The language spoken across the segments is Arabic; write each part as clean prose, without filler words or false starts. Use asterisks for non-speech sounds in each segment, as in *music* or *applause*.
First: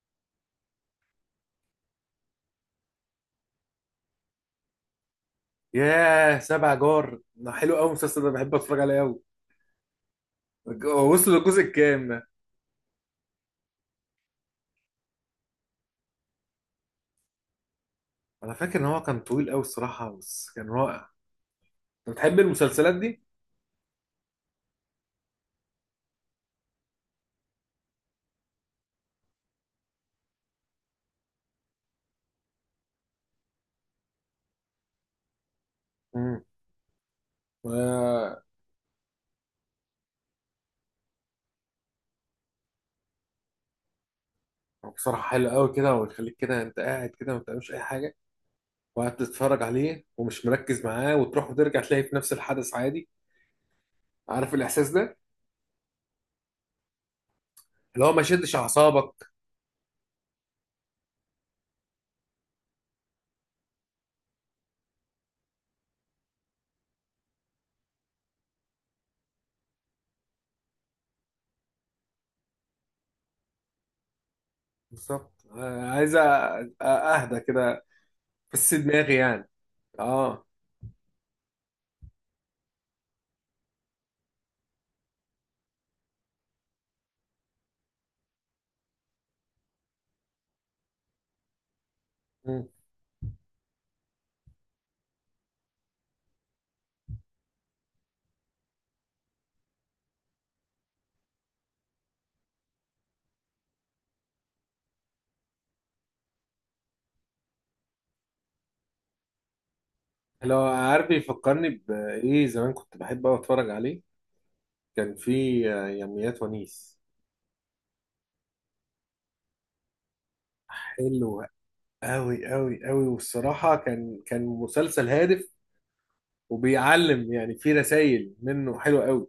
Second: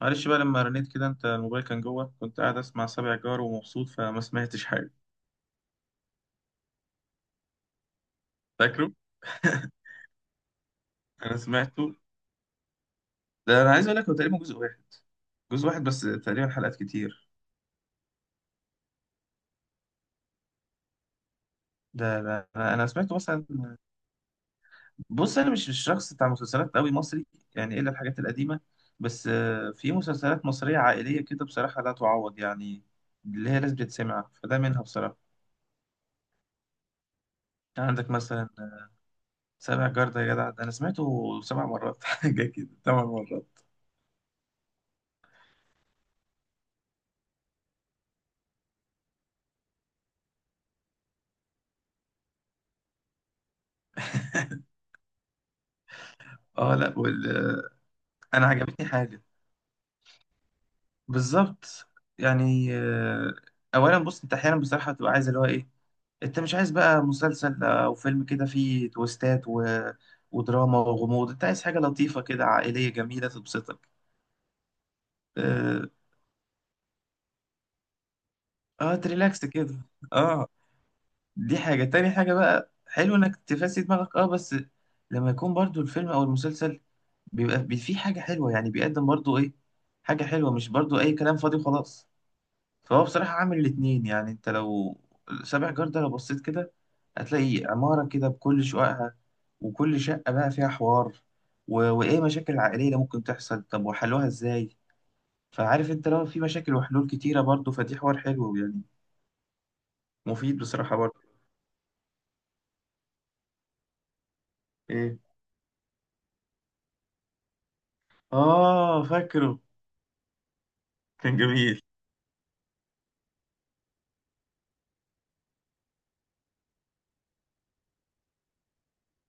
معلش بقى لما رنيت كده انت الموبايل كان جوه، كنت قاعد اسمع سابع جار ومبسوط فما سمعتش حاجه. ياه، سبع جار ده حلو قوي. المسلسل ده بحب اتفرج فاكره؟ عليه قوي. *laughs* هو وصل انا للجزء سمعته. الكام ده؟ ده انا عايز اقول لك هو تقريبا جزء واحد. جزء واحد بس، تقريبا حلقات كتير. انا فاكر ان هو كان طويل قوي الصراحه، بس كان رائع. انت ده بتحب ده انا أنا المسلسلات سمعته دي؟ مثلا. بص، انا مش شخص بتاع مسلسلات قوي مصري، يعني الا الحاجات القديمه. بس في مسلسلات مصريه عائليه كده بصراحه لا تعوض يعني، اللي هي لازم تتسمع، فده منها بصراحه. امم. عندك مثلا سابع جار، ده يا جدع ده انا سمعته سبع مرات *laughs* حاجه كده ثمان مرات. بصراحه حلو قوي كده، ويخليك كده انت قاعد كده ما بتعملش اي حاجه، وقاعد تتفرج عليه ومش مركز معاه وتروح وترجع تلاقي في نفس الحدث عادي. عارف الاحساس ده؟ اه، لا. اللي هو ما انا شدش عجبتني حاجه، اعصابك. بالظبط. يعني اولا بص، انت احيانا بصراحه بتبقى عايز اللي هو ايه، انت مش عايز بقى مسلسل او فيلم كده فيه تويستات ودراما وغموض، انت عايز حاجه لطيفه كده عائليه جميله تبسطك. بالظبط. اه، عايز اهدى كده، بس آه دماغي تريلاكس يعني. كده. اه. اه. دي حاجه تاني، حاجه بقى حلو انك تفسي دماغك، اه، بس لما يكون برضو الفيلم او المسلسل بيبقى فيه حاجه حلوه، يعني بيقدم برضو ايه، حاجه حلوه، مش برضو اي كلام فاضي وخلاص. فهو بصراحة عامل الاتنين. يعني انت لو سابع جار ده لو بصيت كده هتلاقي عمارة كده بكل شققها، وكل شقة بقى فيها حوار وإيه، مشاكل عائلية اللي ممكن تحصل، طب وحلوها إزاي. فعارف، انت لو في مشاكل وحلول كتيرة برضه، فدي حوار حلو يعني، لو مفيد بصراحة عارف برضه. بيفكرني بإيه؟ زمان كنت بحب أوي أتفرج عليه. كان إيه؟ في يوميات ونيس. آه فاكره، كان حلو جميل. أوي أوي أوي، والصراحة كان مسلسل هادف، وبيعلم يعني، في رسائل منه حلوة أوي.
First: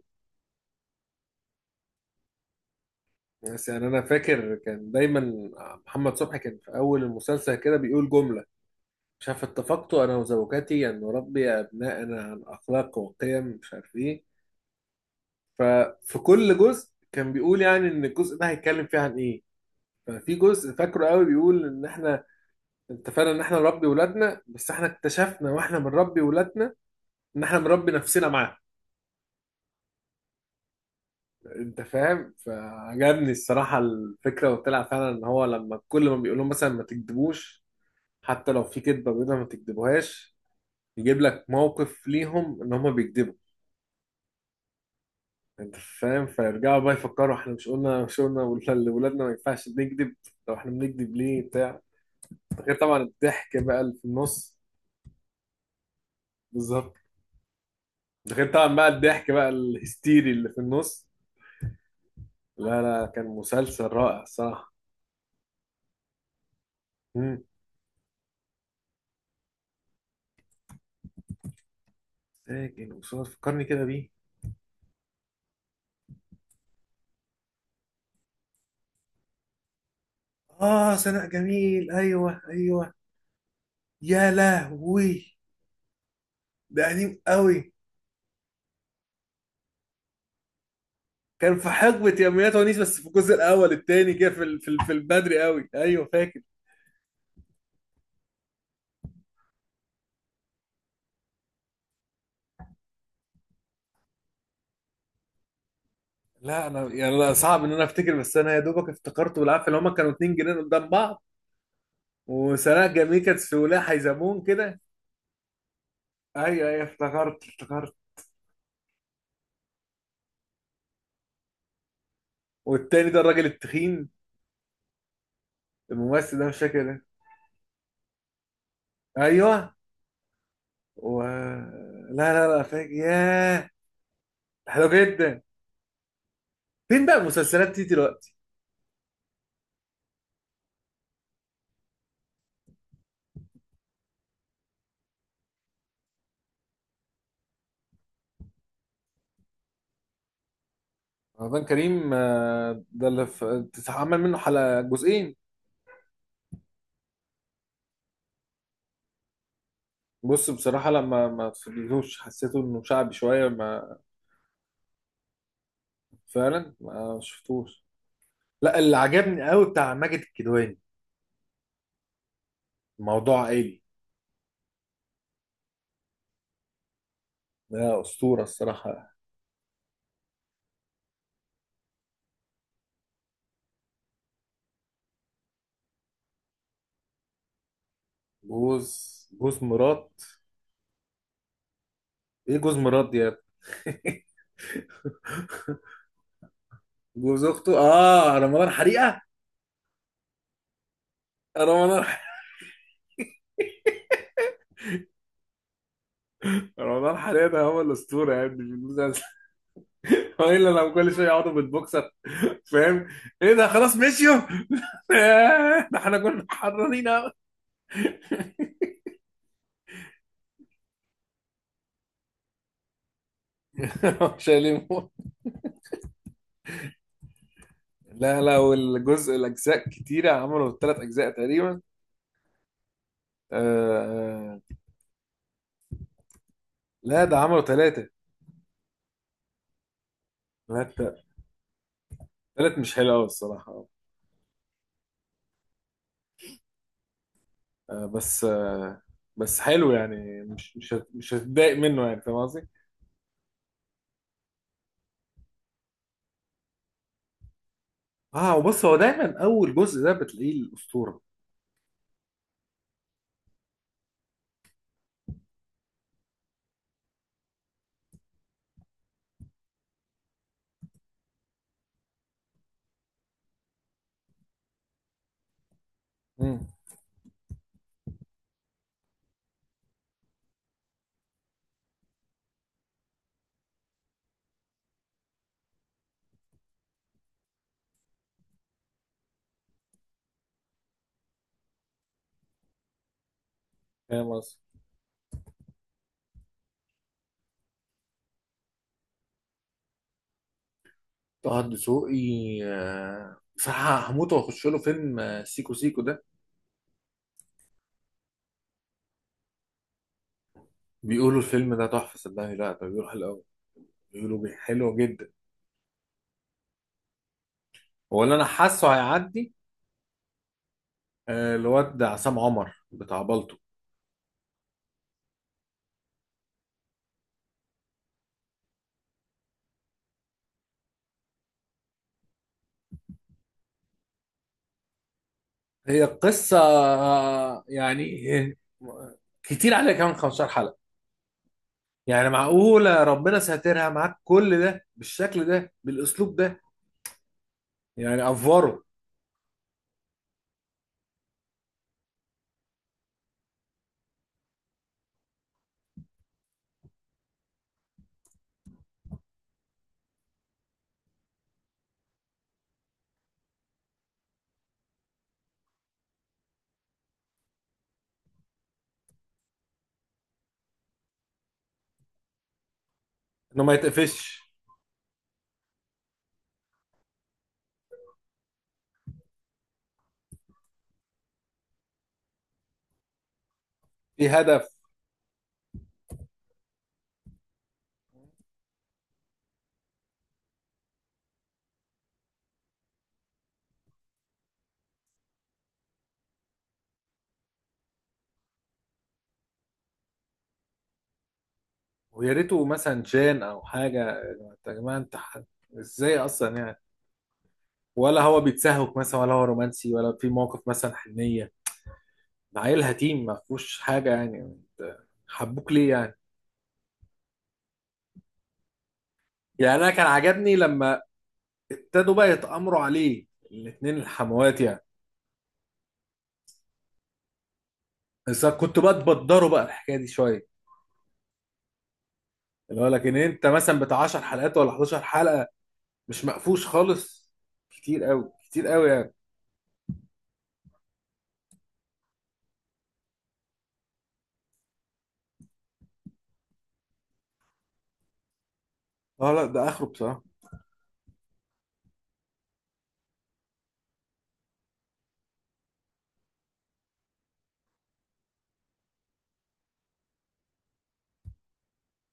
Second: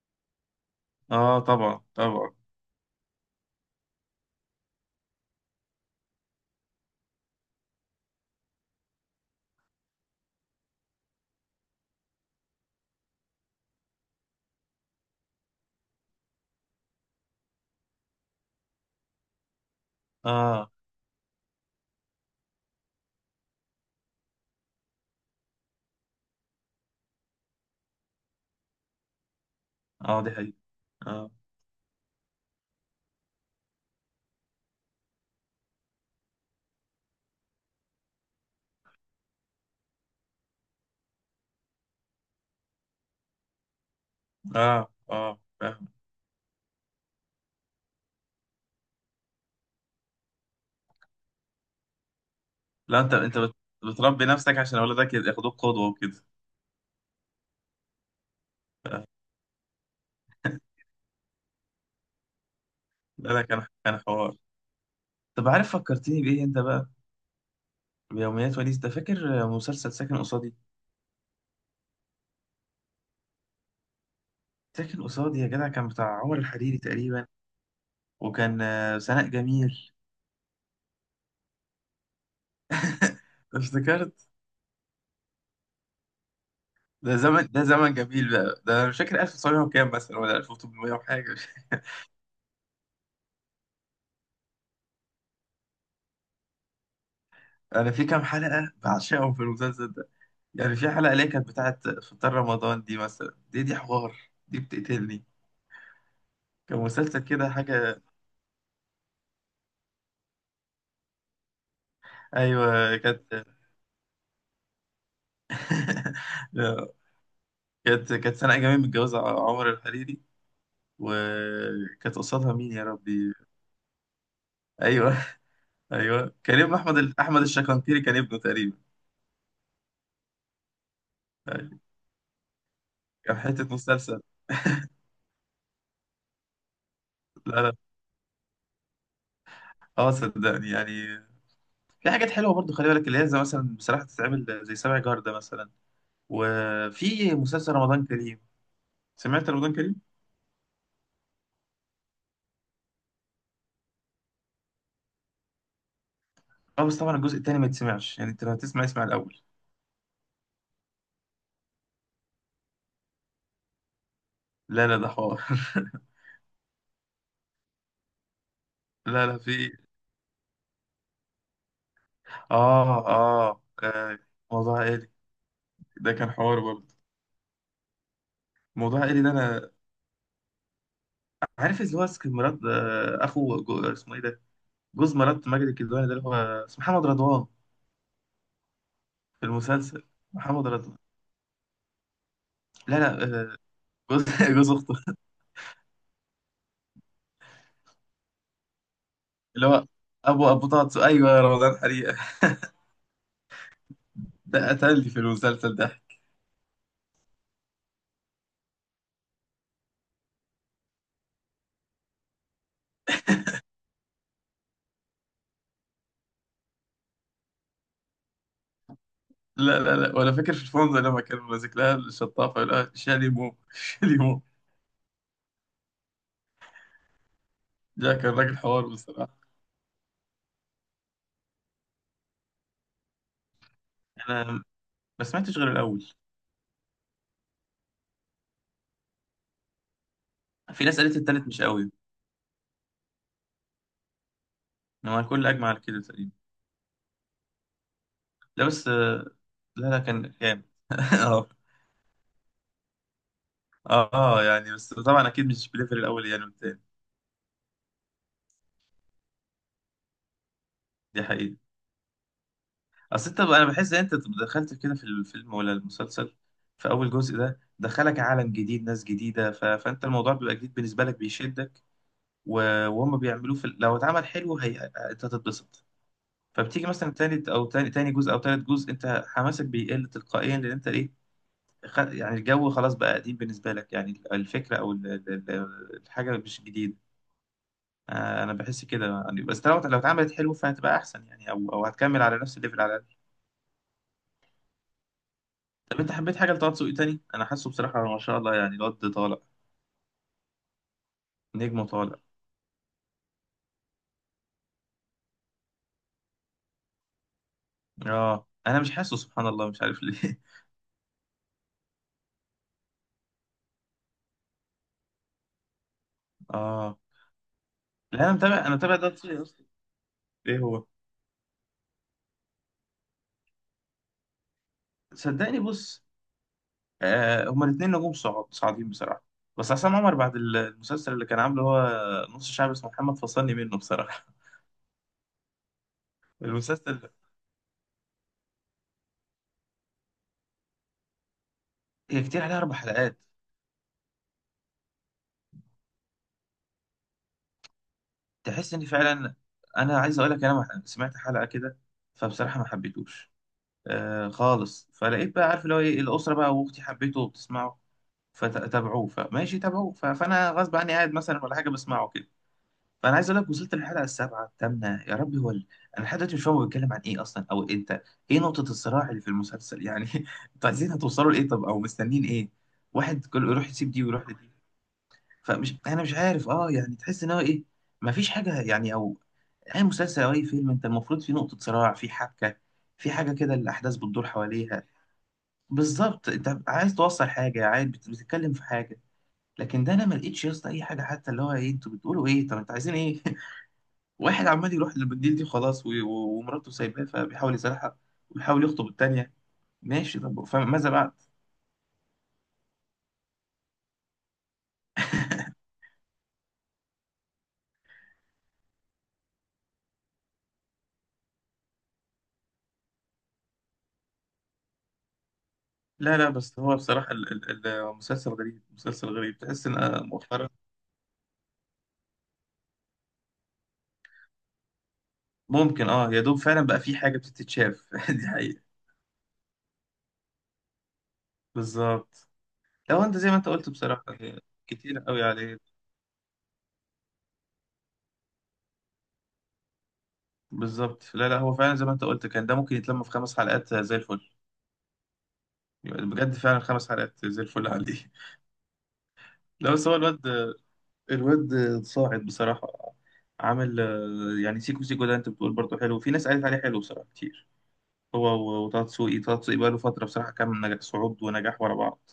آه طبعا طبعا. بس يعني أنا فاكر كان دايما محمد صبحي كان في أول المسلسل كده بيقول جملة، مش عارف، اتفقت أنا وزوجتي أن نربي أبناءنا عن أخلاق وقيم مش عارف إيه. ففي كل جزء كان بيقول يعني إن الجزء ده هيتكلم فيه عن إيه. ففي آه، جزء فاكره قوي بيقول ان احنا اتفقنا ان احنا نربي ولادنا، بس احنا اكتشفنا واحنا بنربي ولادنا ان احنا بنربي نفسنا معاهم. آه، دي حقيقة. آه، انت فاهم؟ فعجبني الصراحه الفكره، وطلع فعلا ان هو لما كل ما بيقول لهم مثلا ما تكذبوش، حتى لو في كذبه بيضه ما تكذبوهاش، يجيب لك موقف ليهم ان هم بيكذبوا. آه، آه، انت فاهم. فاهم؟ فيرجعوا بقى يفكروا، احنا مش قلنا لولادنا ما ينفعش نكذب؟ لو احنا بنكذب ليه بتاع. غير لا، طبعا انت الضحك بقى اللي في بتربي النص. نفسك عشان أولادك ياخدوك قدوة وكده. بالظبط. ده غير طبعا بقى الضحك بقى الهستيري اللي في النص. لا، كان لا لا، كان مسلسل كان رائع حوار. الصراحة. طب عارف فكرتني بإيه أنت بقى؟ مم. بيوميات ونيس ده، فاكر مسلسل ساكن قصادي؟ ساكن وصوت، فكرني كده بيه. ساكن قصادي يا جدع، كان بتاع عمر الحريري تقريبا، وكان سناء جميل. اه، سناء جميل، ايوه ايوه. *laughs* افتكرت. يا لهوي، ده قديم ده زمن قوي. ده زمن جميل بقى، ده أنا مش فاكر 1900 وكام مثلا، ولا 1800 وحاجة *laughs* مش كان في فاكر. حقبة يوميات ونيس، بس في الجزء الاول التاني كده، في البدري قوي، ايوه فاكر. أنا في كام حلقة بعشقهم في المسلسل ده، يعني في حلقة اللي هي كانت بتاعت فطار رمضان دي مثلا، دي حوار، دي بتقتلني. لا كان انا يعني مسلسل لا، كده صعب ان انا حاجة. افتكر، بس انا يا دوبك افتكرته بالعافيه، اللي هما كانوا اتنين جنان قدام بعض. وسناء أيوه جميل كانت كانت. في ولايه حيزمون كده. ايوه ايوه، *laughs* افتكرت افتكرت. كانت سنة أيام متجوزة عمر الحريري، وكانت قصادها مين يا والتاني ده ربي؟ الراجل التخين، أيوه. *laughs* أيوه، الممثل ده مش كان ابن فاكر أحمد إيه. أحمد الشكنكيري كان ابنه تقريبا. ايوه و... أيوة. لا لا فاكر، كان حتة ياه مسلسل. حلو جدا. فين بقى لا المسلسلات لا. دي دلوقتي؟ أه صدقني يعني، في حاجات حلوة برضو، خلي بالك اللي هي زي مثلا بصراحة تتعمل زي سبع جار ده مثلا. وفي مسلسل رمضان كريم، سمعت رمضان كريم؟ رمضان كريم، ده اللي اتعمل منه حلقة جزئين. أه، بس طبعا الجزء التاني ما يتسمعش يعني، أنت لو هتسمع اسمع الأول. بص بصراحة لما ما فضلتوش حسيته انه شعبي شوية ما، لا لا، ده حوار. فعلا ما شفتوش. لا، اللي *laughs* لا لا، عجبني قوي في بتاع ماجد الكدواني، آه، موضوع آه، عائلي، آه، موضوع عائلي. ده كان حوار برضه. ده أسطورة موضوع الصراحة. عائلي، ده أنا عارف اللي هو مراد، اخو اسمه ايه ده، جوز مرات ماجد الكدواني، ده اللي هو اسمه محمد رضوان، جوز في جوز المسلسل، مرات. محمد رضوان. ايه جوز لا مرات دي لا، يا آه، ابني؟ جوز *laughs* جوز اخته، *laughs* جوز اخته، اه، رمضان حريقة. اللي هو ابو طاطس، ايوه يا رمضان رمضان. حريقه. *laughs* ده قتلني في المسلسل ده. رمضان حاليا هو الاسطوره يعني في المسلسل. *laughs* هو الا لو كل شويه يقعدوا بالبوكسر، فاهم؟ ايه ده، خلاص مشيوا؟ *laughs* ده احنا كنا حرانين أوي. لا لا لا، ولا فاكر في الفندق لما كان ماسك لها الشطافه يقول لها شاليمو *laughs* شاليمو. مش هيلموا. ده كان لا راجل لا حوار والجزء بصراحه. الاجزاء كتيره، عملوا ثلاث اجزاء تقريبا. آه. انا آه، ما سمعتش غير الاول. لا ده عملوا ثلاثه، في ناس ثلاثه. قالت التالت مش قوي، ثلاث مش حلو قوي الصراحه. هو الكل اجمع على كده تقريبا. آه بس لا بس آه، بس لا حلو لا، كان يعني، جامد. مش *laughs* هتضايق منه، يعني فاهم قصدي؟ اه يعني، بس طبعا اكيد مش بليفل الاول يعني والتاني. اه، وبص، هو دايما اول جزء ده بتلاقيه الاسطوره. دي حقيقة. اصل انت، انا بحس ان انت دخلت كده في الفيلم ولا المسلسل في اول جزء ده، دخلك عالم جديد، ناس جديدة، فانت الموضوع بيبقى جديد بالنسبة لك، بيشدك، و... وهم بيعملوه لو اتعمل حلو انت هتتبسط. امم. فبتيجي مثلا تالت او تاني جزء او تالت جزء، انت حماسك بيقل تلقائيا، لان انت ايه، يعني الجو خلاص بقى قديم بالنسبة لك، يعني الفكرة او ال الحاجة مش جديدة. انا بحس كده يعني، بس لو اتعملت حلو فهتبقى احسن يعني، او هتكمل على نفس الليفل على الاقل. فاهم قصدي. طب انت حبيت حاجه لطه دسوقي تاني؟ انا حاسه بصراحه ما شاء الله يعني الواد طالع، طه نجمه طالع. دسوقي، صح، هموت واخش له فيلم سيكو سيكو ده. اه، انا مش حاسه، سبحان الله مش عارف ليه. بيقولوا الفيلم ده تحفه، صدقني، لا ده بيروح الاول. حلو جدا. *laughs* اه. لا، هو انا اللي انا متابع، حاسه طه دسوقي هيعدي، اصلا. ايه هو؟ الواد ده عصام عمر بتاع بالطو. صدقني بص، آه هما الاثنين نجوم صاعدين بصراحه، بس عصام عمر بعد المسلسل اللي كان عامله هو نص شعب اسمه محمد، فصلني منه بصراحه. هي *laughs* القصه المسلسل يعني. آه، كتير عليها كمان 15 حلقه، هي يعني كتير عليها اربع معقوله حلقات. ربنا ساترها معاك كل ده بالشكل ده بالاسلوب ده؟ يعني تحس افوره. ان فعلا، انا عايز اقول لك، انا سمعت حلقه كده فبصراحه ما حبيتوش آه خالص، فلقيت بقى عارف اللي هو ايه، الاسره بقى واختي حبيته وبتسمعه فتابعوه، فماشي تابعوه، فانا غصب عني قاعد مثلا ولا حاجه بسمعه كده. فانا عايز اقول لك، وصلت للحلقه السابعه الثامنه يا ربي، انا لحد دلوقتي مش فاهم هو بيتكلم عن ايه اصلا، او انت ايه نقطه الصراع اللي في المسلسل يعني؟ *laughs* انتوا عايزين هتوصلوا لايه، طب، او مستنين ايه؟ واحد كل انه يروح ما يسيب دي ويروح يتقفش. لدي. فمش، انا مش عارف اه يعني، تحس ان هو ايه، مفيش حاجه يعني. او اي مسلسل او اي فيلم، انت المفروض في نقطه صراع، في حبكه، في حاجه كده الاحداث بتدور في هدف. حواليها. بالظبط، انت عايز توصل حاجه، عايز بتتكلم في حاجه. لكن ده انا ما لقيتش يا اسطى اي حاجه، حتى اللي هو ايه، انتوا بتقولوا ايه، طب انتوا عايزين ايه؟ *laughs* واحد عمال يروح للمدير دي، خلاص، ومراته سايباه فبيحاول يصالحها، وبيحاول يخطب التانيه. ماشي طب، فماذا بعد؟ ويا ريته مثلا جان او حاجه. يا جماعه انت ازاي اصلا يعني؟ ولا هو بيتسهوك مثلا، ولا هو رومانسي، ولا في موقف مثلا حنيه؟ ده عيل هتيم ما فيهوش حاجه، يعني انت حبوك ليه يعني؟ لا لا، بس هو بصراحه المسلسل غريب، مسلسل غريب، تحس يعني ان انا كان مؤخرا عجبني لما ابتدوا بقى يتامروا عليه، الاتنين الحموات يعني. ممكن، اه يا دوب فعلا بقى في حاجة بتتشاف. *laughs* دي بس أنا حقيقة. كنت بقى تبدروا بقى الحكايه دي شويه، بالظبط، اللي هو لو لكن انت زي ما انت انت قلت مثلا بتاع بصراحة، 10 حلقات ولا كتير 11 قوي حلقه، عليه. مش مقفوش خالص، كتير قوي، كتير قوي يعني. بالظبط، لا لا، هو فعلا زي ما انت قلت، كان ده ممكن يتلم في خمس حلقات زي الفل. يبقى بجد فعلا خمس حلقات زي الفل عندي. اه *laughs* لا، ده لا، اخره بس هو بصراحه. الواد، الواد صاعد بصراحة، عامل يعني سيكو سيكو ده، انت بتقول برضه حلو، في ناس قالت عليه حلو بصراحة كتير. هو وطه دسوقي، طه دسوقي بقاله فترة بصراحة، كان نجاح صعود ونجاح ورا بعض.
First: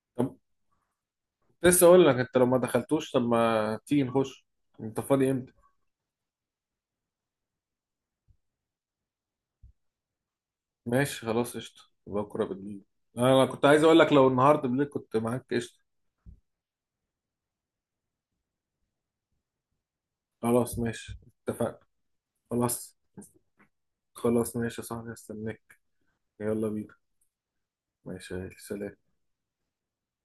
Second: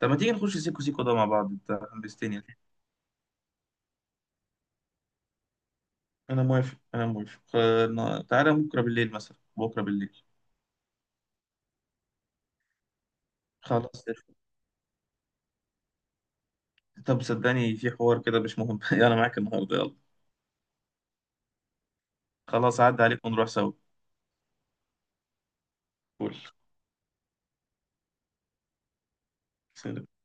طب ما تيجي طب نخش سيكو سيكو ده مع بعض، انت لسه اقول لك، انت حمستني. لو ما دخلتوش، طب ما تيجي نخش. انت فاضي امتى؟ انا موافق انا موافق، تعالى بكره بالليل مثلا، بكره بالليل. ماشي خلاص، قشطة، بكرة بالليل. أنا كنت عايز أقول خلاص لك لو قشطة. النهاردة بالليل كنت معاك قشطة. طب صدقني في حوار كده مش مهم. *laughs* انا معاك النهارده، يلا. خلاص، ماشي، اتفقنا. خلاص خلاص، عدى عليك ونروح سوا. خلاص ماشي يا صاحبي، هستناك. فل. يلا بينا، ماشي، سلام. سلام.